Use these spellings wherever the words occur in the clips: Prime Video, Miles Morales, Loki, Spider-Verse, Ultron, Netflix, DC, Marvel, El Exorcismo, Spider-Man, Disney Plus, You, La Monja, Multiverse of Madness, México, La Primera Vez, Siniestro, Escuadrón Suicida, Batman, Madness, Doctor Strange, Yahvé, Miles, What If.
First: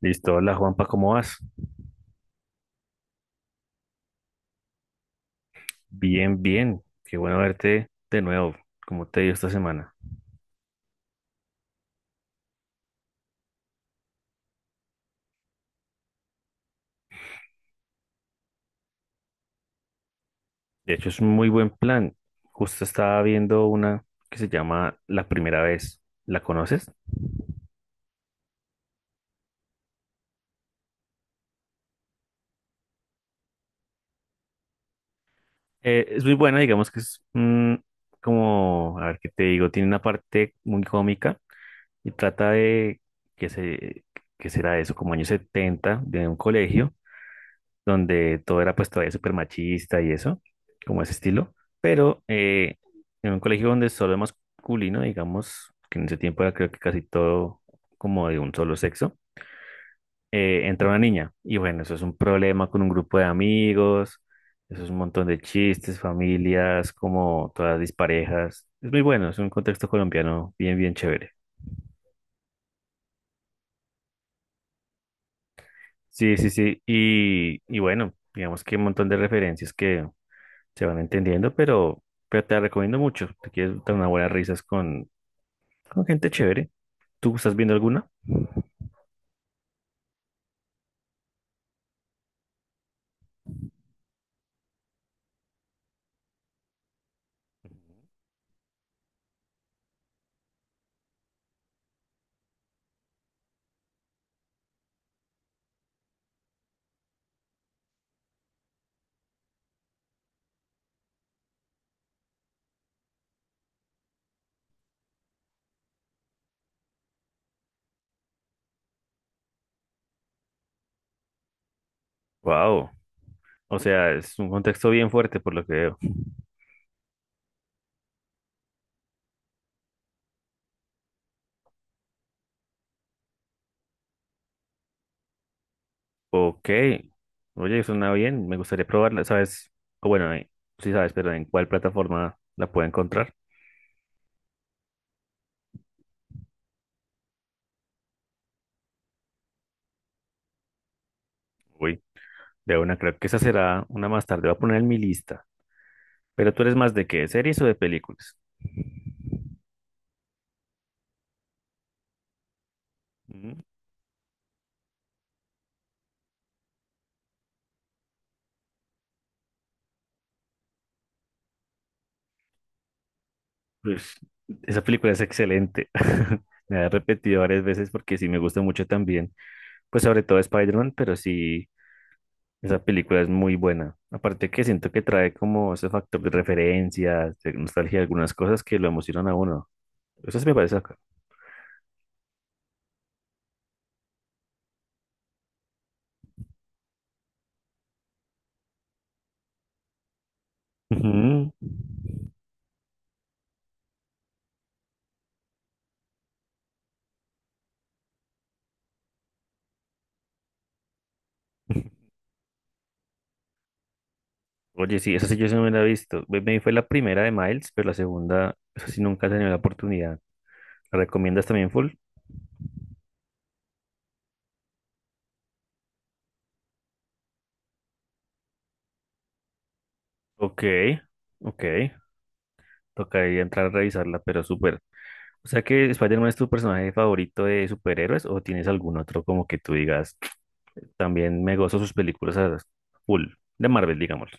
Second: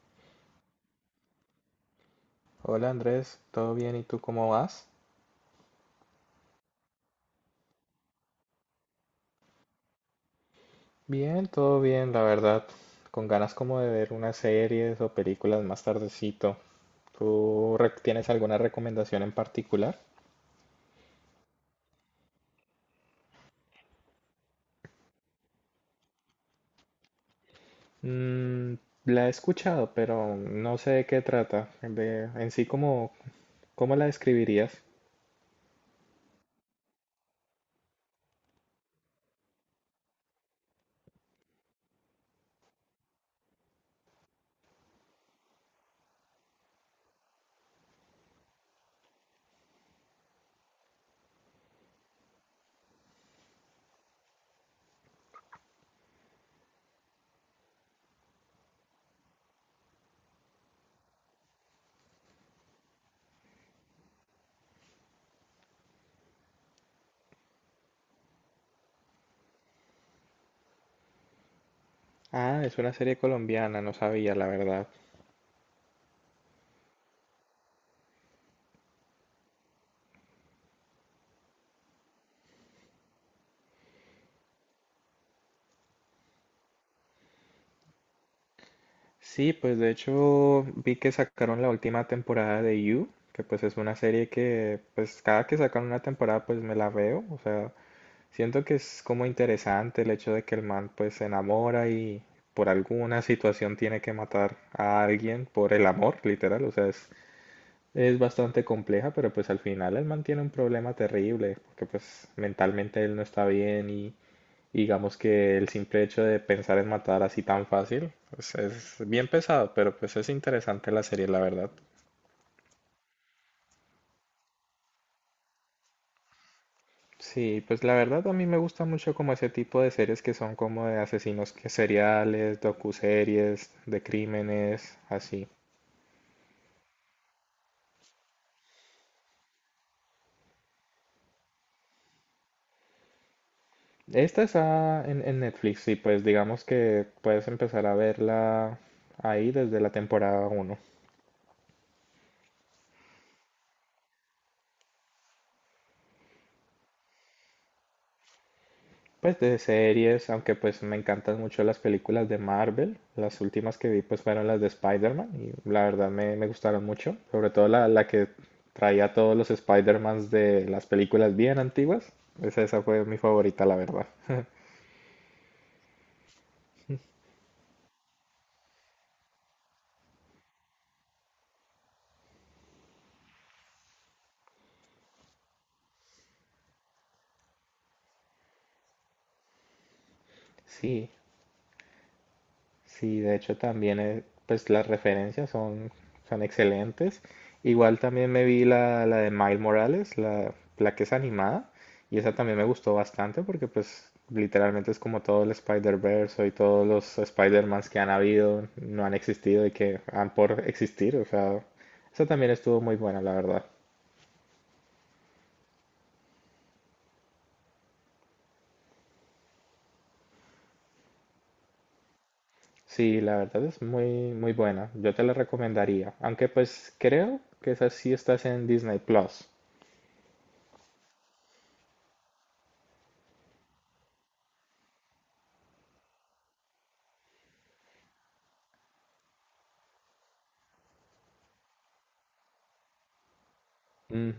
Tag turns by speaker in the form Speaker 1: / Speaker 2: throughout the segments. Speaker 1: Listo, hola Juanpa, ¿cómo vas?
Speaker 2: Hola Andrés, ¿todo bien? ¿Y tú cómo vas?
Speaker 1: Bien, bien, qué bueno verte de nuevo, ¿cómo te dio esta semana?
Speaker 2: Bien, todo bien, la verdad. Con ganas como de ver unas series o películas más tardecito. ¿ Tienes alguna recomendación en particular?
Speaker 1: De hecho, es un muy buen plan. Justo estaba viendo una que se llama La Primera Vez, ¿la conoces?
Speaker 2: Mm, la he escuchado, pero no sé de qué trata. ¿Cómo, cómo la describirías?
Speaker 1: Es muy buena, digamos que es como, a ver qué te digo, tiene una parte muy cómica y trata de, que se, ¿que será eso? Como años 70, de un colegio donde todo era pues todavía súper machista y eso, como ese estilo, pero en un colegio donde solo es masculino, digamos, que en ese tiempo era creo que casi todo como de un solo sexo, entra una niña y bueno, eso es un problema con un grupo de amigos, eso es un montón de chistes, familias, como todas disparejas, es muy bueno, es un contexto colombiano bien, bien chévere.
Speaker 2: Ah, es una serie colombiana, no sabía, la verdad.
Speaker 1: Sí, sí, sí, y bueno, digamos que un montón de referencias que se van entendiendo, pero te la recomiendo mucho. Te quieres dar unas buenas risas con gente chévere. ¿Tú estás viendo alguna?
Speaker 2: Sí, pues de hecho vi que sacaron la última temporada de You, que pues es una serie que pues cada que sacan una temporada pues me la veo. O sea, siento que es como interesante el hecho de que el man pues se enamora y por alguna situación tiene que matar a alguien por el amor, literal. Es bastante compleja, pero pues al final el man tiene un problema terrible, porque pues mentalmente él no está bien, y digamos que el simple hecho de pensar en matar así tan fácil pues es bien pesado, pero pues es interesante la serie, la verdad.
Speaker 1: Wow. O sea, es un contexto bien fuerte por lo que veo.
Speaker 2: Sí, pues la verdad a mí me gusta mucho como ese tipo de series que son como de asesinos seriales, docuseries, de crímenes, así.
Speaker 1: Ok. Oye, suena bien. Me gustaría probarla. ¿Sabes? O bueno, sí sabes, pero ¿en cuál plataforma la puedo encontrar?
Speaker 2: Esta está en Netflix y pues digamos que puedes empezar a verla ahí desde la temporada uno.
Speaker 1: Uy, de una, creo que esa será una más tarde. Voy a poner en mi lista. Pero ¿tú eres más de qué, series o de películas?
Speaker 2: Pues de series, aunque pues me encantan mucho las películas de Marvel. Las
Speaker 1: Mm.
Speaker 2: últimas que vi pues fueron las de Spider-Man y la verdad me gustaron mucho. Sobre todo la que traía todos los Spider-Mans de las películas bien antiguas. Esa fue mi favorita, la verdad.
Speaker 1: Pues esa película es excelente. Me la he repetido varias veces porque sí me gusta mucho también. Pues sobre todo Spider-Man, pero sí, esa película es muy buena. Aparte que siento que trae como ese factor de referencias, de nostalgia, algunas cosas que lo emocionan a uno. Eso sí me parece acá.
Speaker 2: Sí. Sí, de hecho también pues las referencias son excelentes. Igual también me vi la de Miles Morales, la que es
Speaker 1: Ujú.
Speaker 2: animada, y esa también me gustó bastante porque pues literalmente es como todo el Spider-Verse y todos los Spider-Mans que han habido, no han existido y que han por existir. O sea, esa también estuvo muy buena, la verdad.
Speaker 1: Oye, sí, esa sí yo sí no me la he visto. Me vi fue la primera de Miles, pero la segunda, esa sí nunca he tenido la oportunidad. ¿La recomiendas también full?
Speaker 2: Sí, la verdad es muy muy buena, yo te la recomendaría, aunque pues creo que esa sí estás en Disney Plus.
Speaker 1: Ok, ok. Tocaría entrar a revisarla, pero súper. O sea que Spider-Man es tu personaje favorito de superhéroes, o tienes algún otro como que tú digas también me gozo sus películas a full, de Marvel, digámoslo.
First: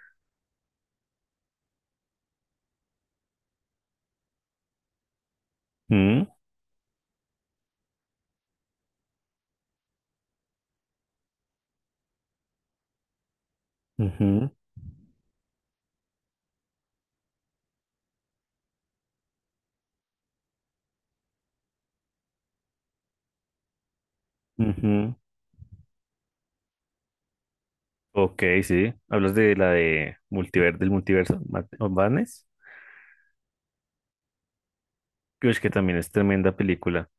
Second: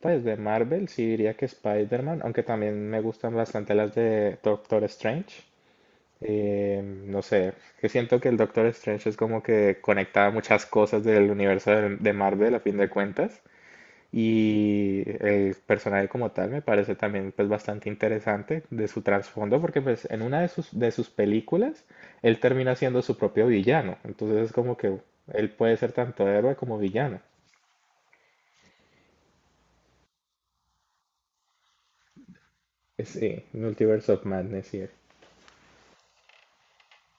Speaker 2: Pues de Marvel sí diría que Spider-Man, aunque también me gustan bastante las de Doctor Strange.
Speaker 1: Mm,
Speaker 2: No sé, que siento que el Doctor Strange es como que conecta muchas cosas del universo de Marvel a fin de cuentas.
Speaker 1: ujú,
Speaker 2: Y el personaje como tal me parece también pues bastante interesante de su trasfondo, porque pues en una de de sus películas él termina siendo su propio villano. Entonces es como que
Speaker 1: ujú.
Speaker 2: él puede ser tanto héroe como villano.
Speaker 1: Ok, sí. Hablas de la de multiver, del multiverso, Mad- of Madness.
Speaker 2: Sí, Multiverse of Madness, sí.
Speaker 1: Creo que también es tremenda película.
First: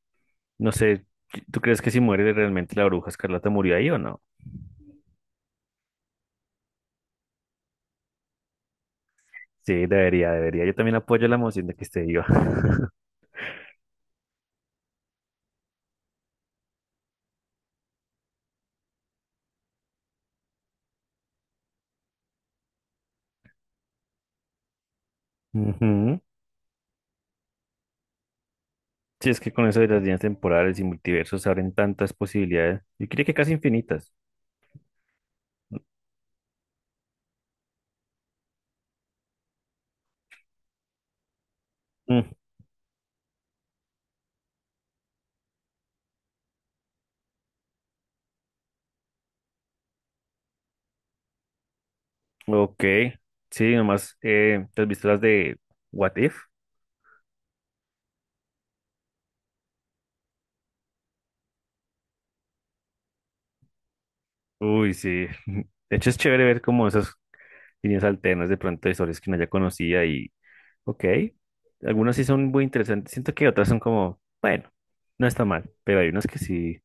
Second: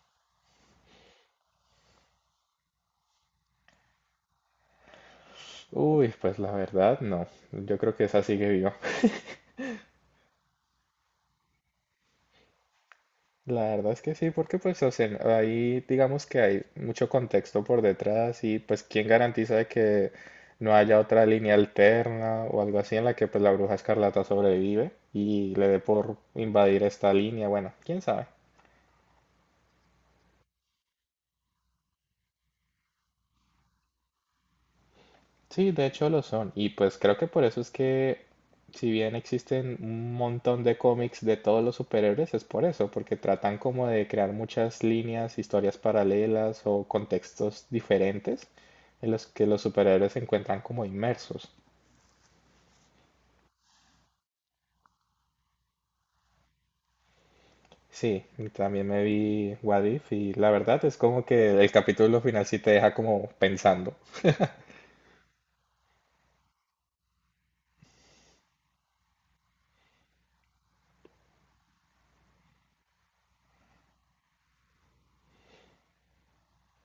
Speaker 1: No sé, ¿tú crees que si muere realmente la bruja escarlata murió ahí o no?
Speaker 2: Uy, pues la verdad no. Yo creo que esa sigue viva.
Speaker 1: Sí, debería, debería. Yo también apoyo la moción de que esté viva.
Speaker 2: La verdad es que sí, porque pues o sea, ahí digamos que hay mucho contexto por detrás y pues quién garantiza de que no haya otra línea alterna o algo así en la que pues la bruja escarlata sobrevive y le dé por
Speaker 1: Ujú.
Speaker 2: invadir esta línea. Bueno, quién sabe.
Speaker 1: Sí, es que con eso de las líneas temporales y multiversos se abren tantas posibilidades. Yo diría que casi infinitas.
Speaker 2: Sí, de hecho lo son. Y pues creo que por eso es que, si bien existen un montón de cómics de todos los superhéroes, es por eso, porque tratan como de crear muchas líneas, historias paralelas o contextos diferentes en los que los superhéroes se encuentran como inmersos.
Speaker 1: Ok, sí, nomás, ¿te has visto las de What If?
Speaker 2: Sí, y también me vi What If y la verdad es como que el capítulo final sí te deja como pensando.
Speaker 1: Uy, sí. De hecho, es chévere ver como esas líneas alternas de pronto de historias que uno ya conocía y, ok, algunas sí son muy interesantes. Siento que otras son como, bueno, no está mal, pero hay unas que sí,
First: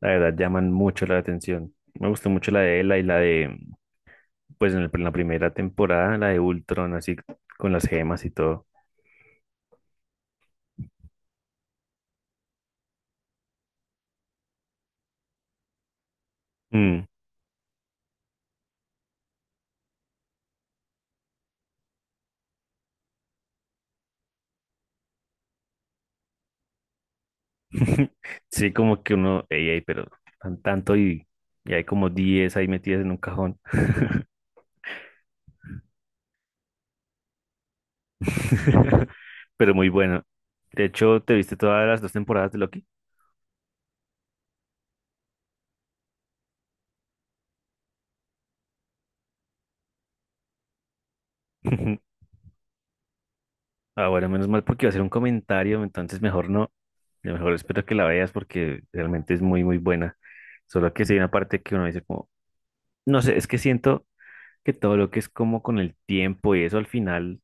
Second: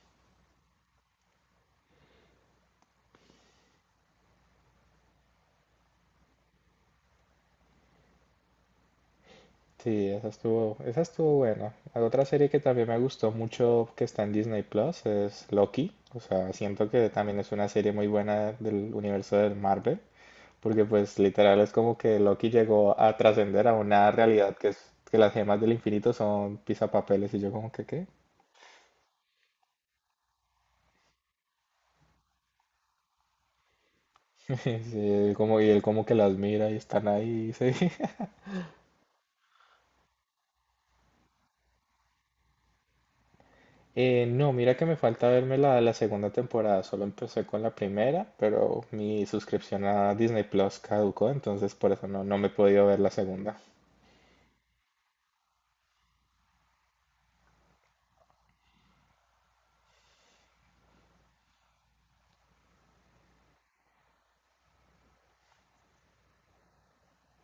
Speaker 1: la verdad, llaman mucho la atención. Me gustó mucho la de Ela y la de, pues en, el- en la primera temporada, la de Ultron, así con las gemas y todo.
Speaker 2: Sí, esa estuvo buena. La otra serie que también me gustó mucho que está en Disney Plus es Loki. O sea, siento
Speaker 1: Mm.
Speaker 2: que también es una serie muy buena del universo del Marvel, porque pues literal es como que Loki llegó a trascender a una realidad que es que las gemas del infinito son pisapapeles y yo como que qué.
Speaker 1: Sí, como que uno, ey, ey, pero tan- tanto y hay como 10 ahí metidas en un cajón.
Speaker 2: Sí, él como, y él como que las mira y están ahí, sí.
Speaker 1: Pero muy bueno. De hecho, ¿te viste todas las dos temporadas de Loki?
Speaker 2: No, mira que me falta verme la segunda temporada, solo empecé con la primera, pero mi suscripción a Disney Plus caducó, entonces por eso no me he podido ver la segunda.
Speaker 1: Ah, bueno, menos mal porque iba a ser un comentario, entonces mejor no. Yo mejor espero que la veas porque realmente es muy, muy buena. Solo que sí hay una parte que uno dice como, no sé, es que siento que todo lo que es como con el tiempo y eso al final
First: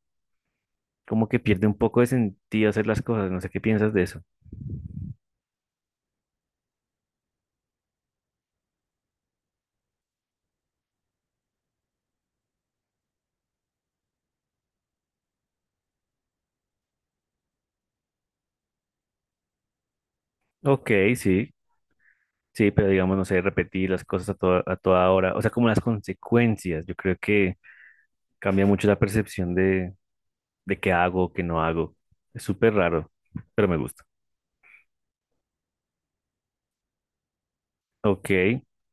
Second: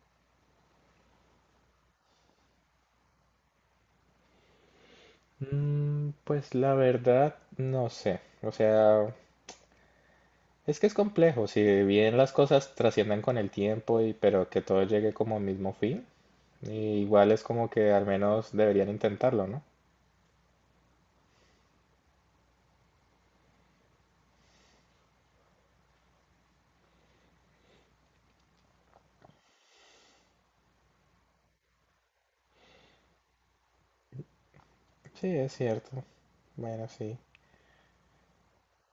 Speaker 1: como que pierde un poco de sentido hacer las cosas. No sé qué piensas de eso.
Speaker 2: Mm, pues la verdad, no sé. O sea, es que es complejo, si bien las cosas trascienden con el tiempo, y pero que todo llegue como al mismo fin, y igual es como que al menos deberían intentarlo, ¿no?
Speaker 1: Ok, sí. Sí, pero digamos, no sé, repetir las cosas a toda hora, o sea, como las consecuencias, yo creo que cambia mucho la percepción de qué hago o qué no hago. Es súper raro, pero me gusta.
Speaker 2: Sí, es cierto, bueno, sí.
Speaker 1: Ok,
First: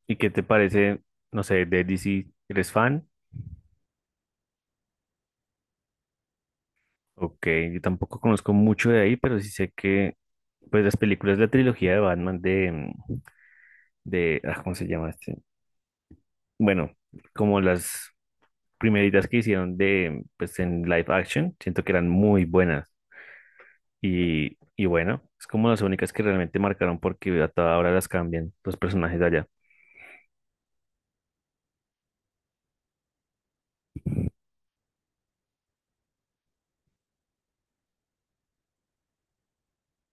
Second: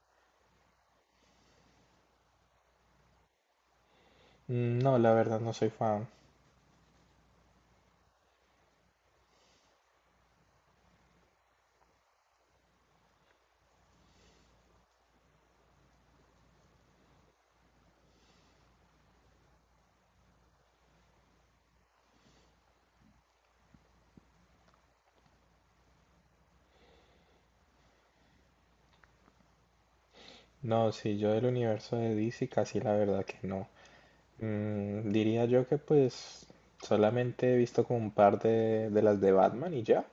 Speaker 1: ¿y qué te parece, no sé, de DC? ¿Eres fan?
Speaker 2: Mm, no, la verdad no soy fan.
Speaker 1: Ok, yo tampoco conozco mucho de ahí, pero sí sé que, pues, las películas de la trilogía de Batman de, mm, de, ah, ¿cómo se llama este? Bueno, como las primeritas que hicieron de, pues, en live action, siento que eran muy buenas. Y bueno, es como las únicas que realmente marcaron porque a toda hora las cambian los personajes de allá.
Speaker 2: No, sí, yo del universo de DC casi la verdad que no. Mm, diría yo que pues solamente he visto como un par de las de Batman y ya.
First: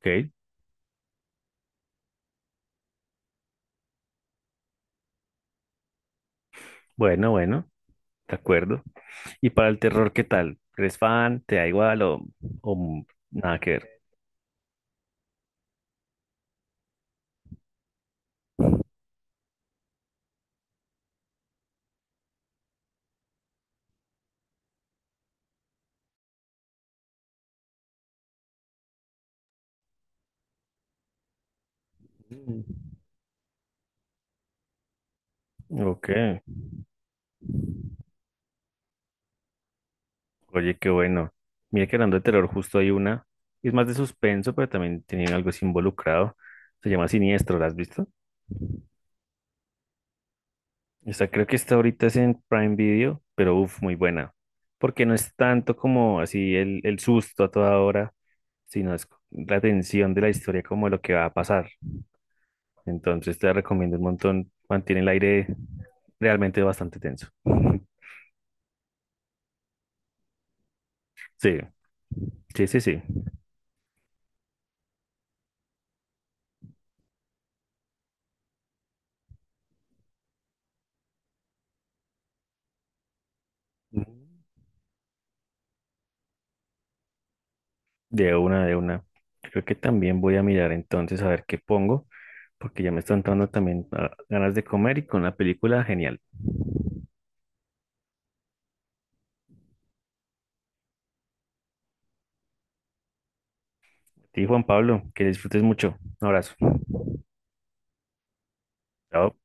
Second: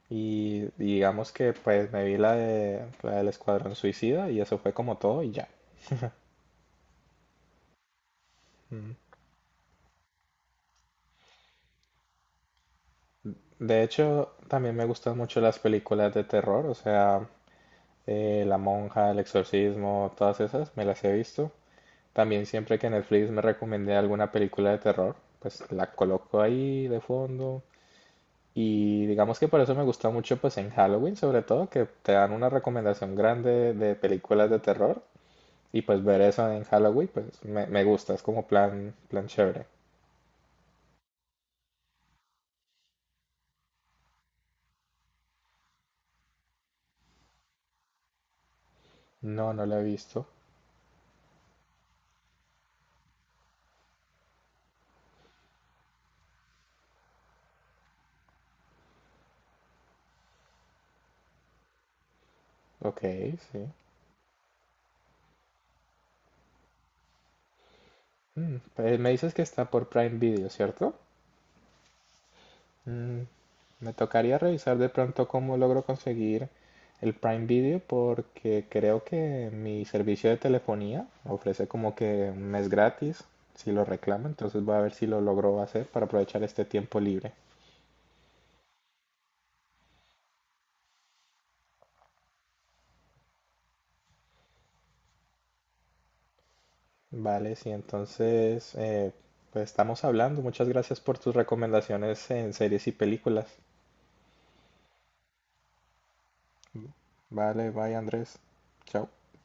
Speaker 1: Ok,
Speaker 2: Y digamos que pues me vi la de la del Escuadrón Suicida y eso fue como todo y ya.
Speaker 1: bueno, bueno, de acuerdo. ¿Y para el terror, qué tal? ¿Eres fan? ¿Te da igual o nada que
Speaker 2: De
Speaker 1: ver?
Speaker 2: hecho, también me gustan mucho las películas de terror. O sea, la Monja, el Exorcismo, todas esas, me las he visto. También siempre que Netflix me recomendé alguna película de terror, pues la coloco ahí de fondo. Y digamos que por eso me gusta mucho pues en Halloween, sobre todo, que te dan una
Speaker 1: Mm.
Speaker 2: recomendación grande de películas de terror. Y pues
Speaker 1: Ok,
Speaker 2: ver eso en Halloween pues me gusta, es como plan, plan chévere.
Speaker 1: oye, qué bueno. Mira que hablando de terror, justo hay una. Es más de suspenso, pero también tiene algo así involucrado. Se llama Siniestro, ¿la has visto?
Speaker 2: No, no la he visto.
Speaker 1: Esta creo que está ahorita es en Prime Video, pero uff, muy buena. Porque no es tanto como así el susto a toda hora, sino es la tensión de la historia como lo que va a pasar.
Speaker 2: Ok,
Speaker 1: Entonces te la
Speaker 2: sí.
Speaker 1: recomiendo un montón. Mantiene el aire realmente bastante tenso.
Speaker 2: Mm, pues me dices que está por Prime Video, ¿cierto?
Speaker 1: Sí, sí, sí, sí.
Speaker 2: Mm, me tocaría revisar de pronto cómo logro conseguir el Prime Video, porque creo que mi servicio de telefonía ofrece como que un mes gratis si lo reclamo, entonces voy a ver si lo logro hacer para aprovechar este tiempo libre.
Speaker 1: De una, de una. Creo que también voy a mirar entonces a ver qué pongo, porque ya me están dando también ganas de comer y con la película, genial.
Speaker 2: Vale, sí, entonces pues estamos hablando. Muchas gracias por tus recomendaciones en series y películas.
Speaker 1: Y Juan Pablo, que disfrutes mucho. Un abrazo.
Speaker 2: Vale, bye Andrés. Chao.
Speaker 1: Chao.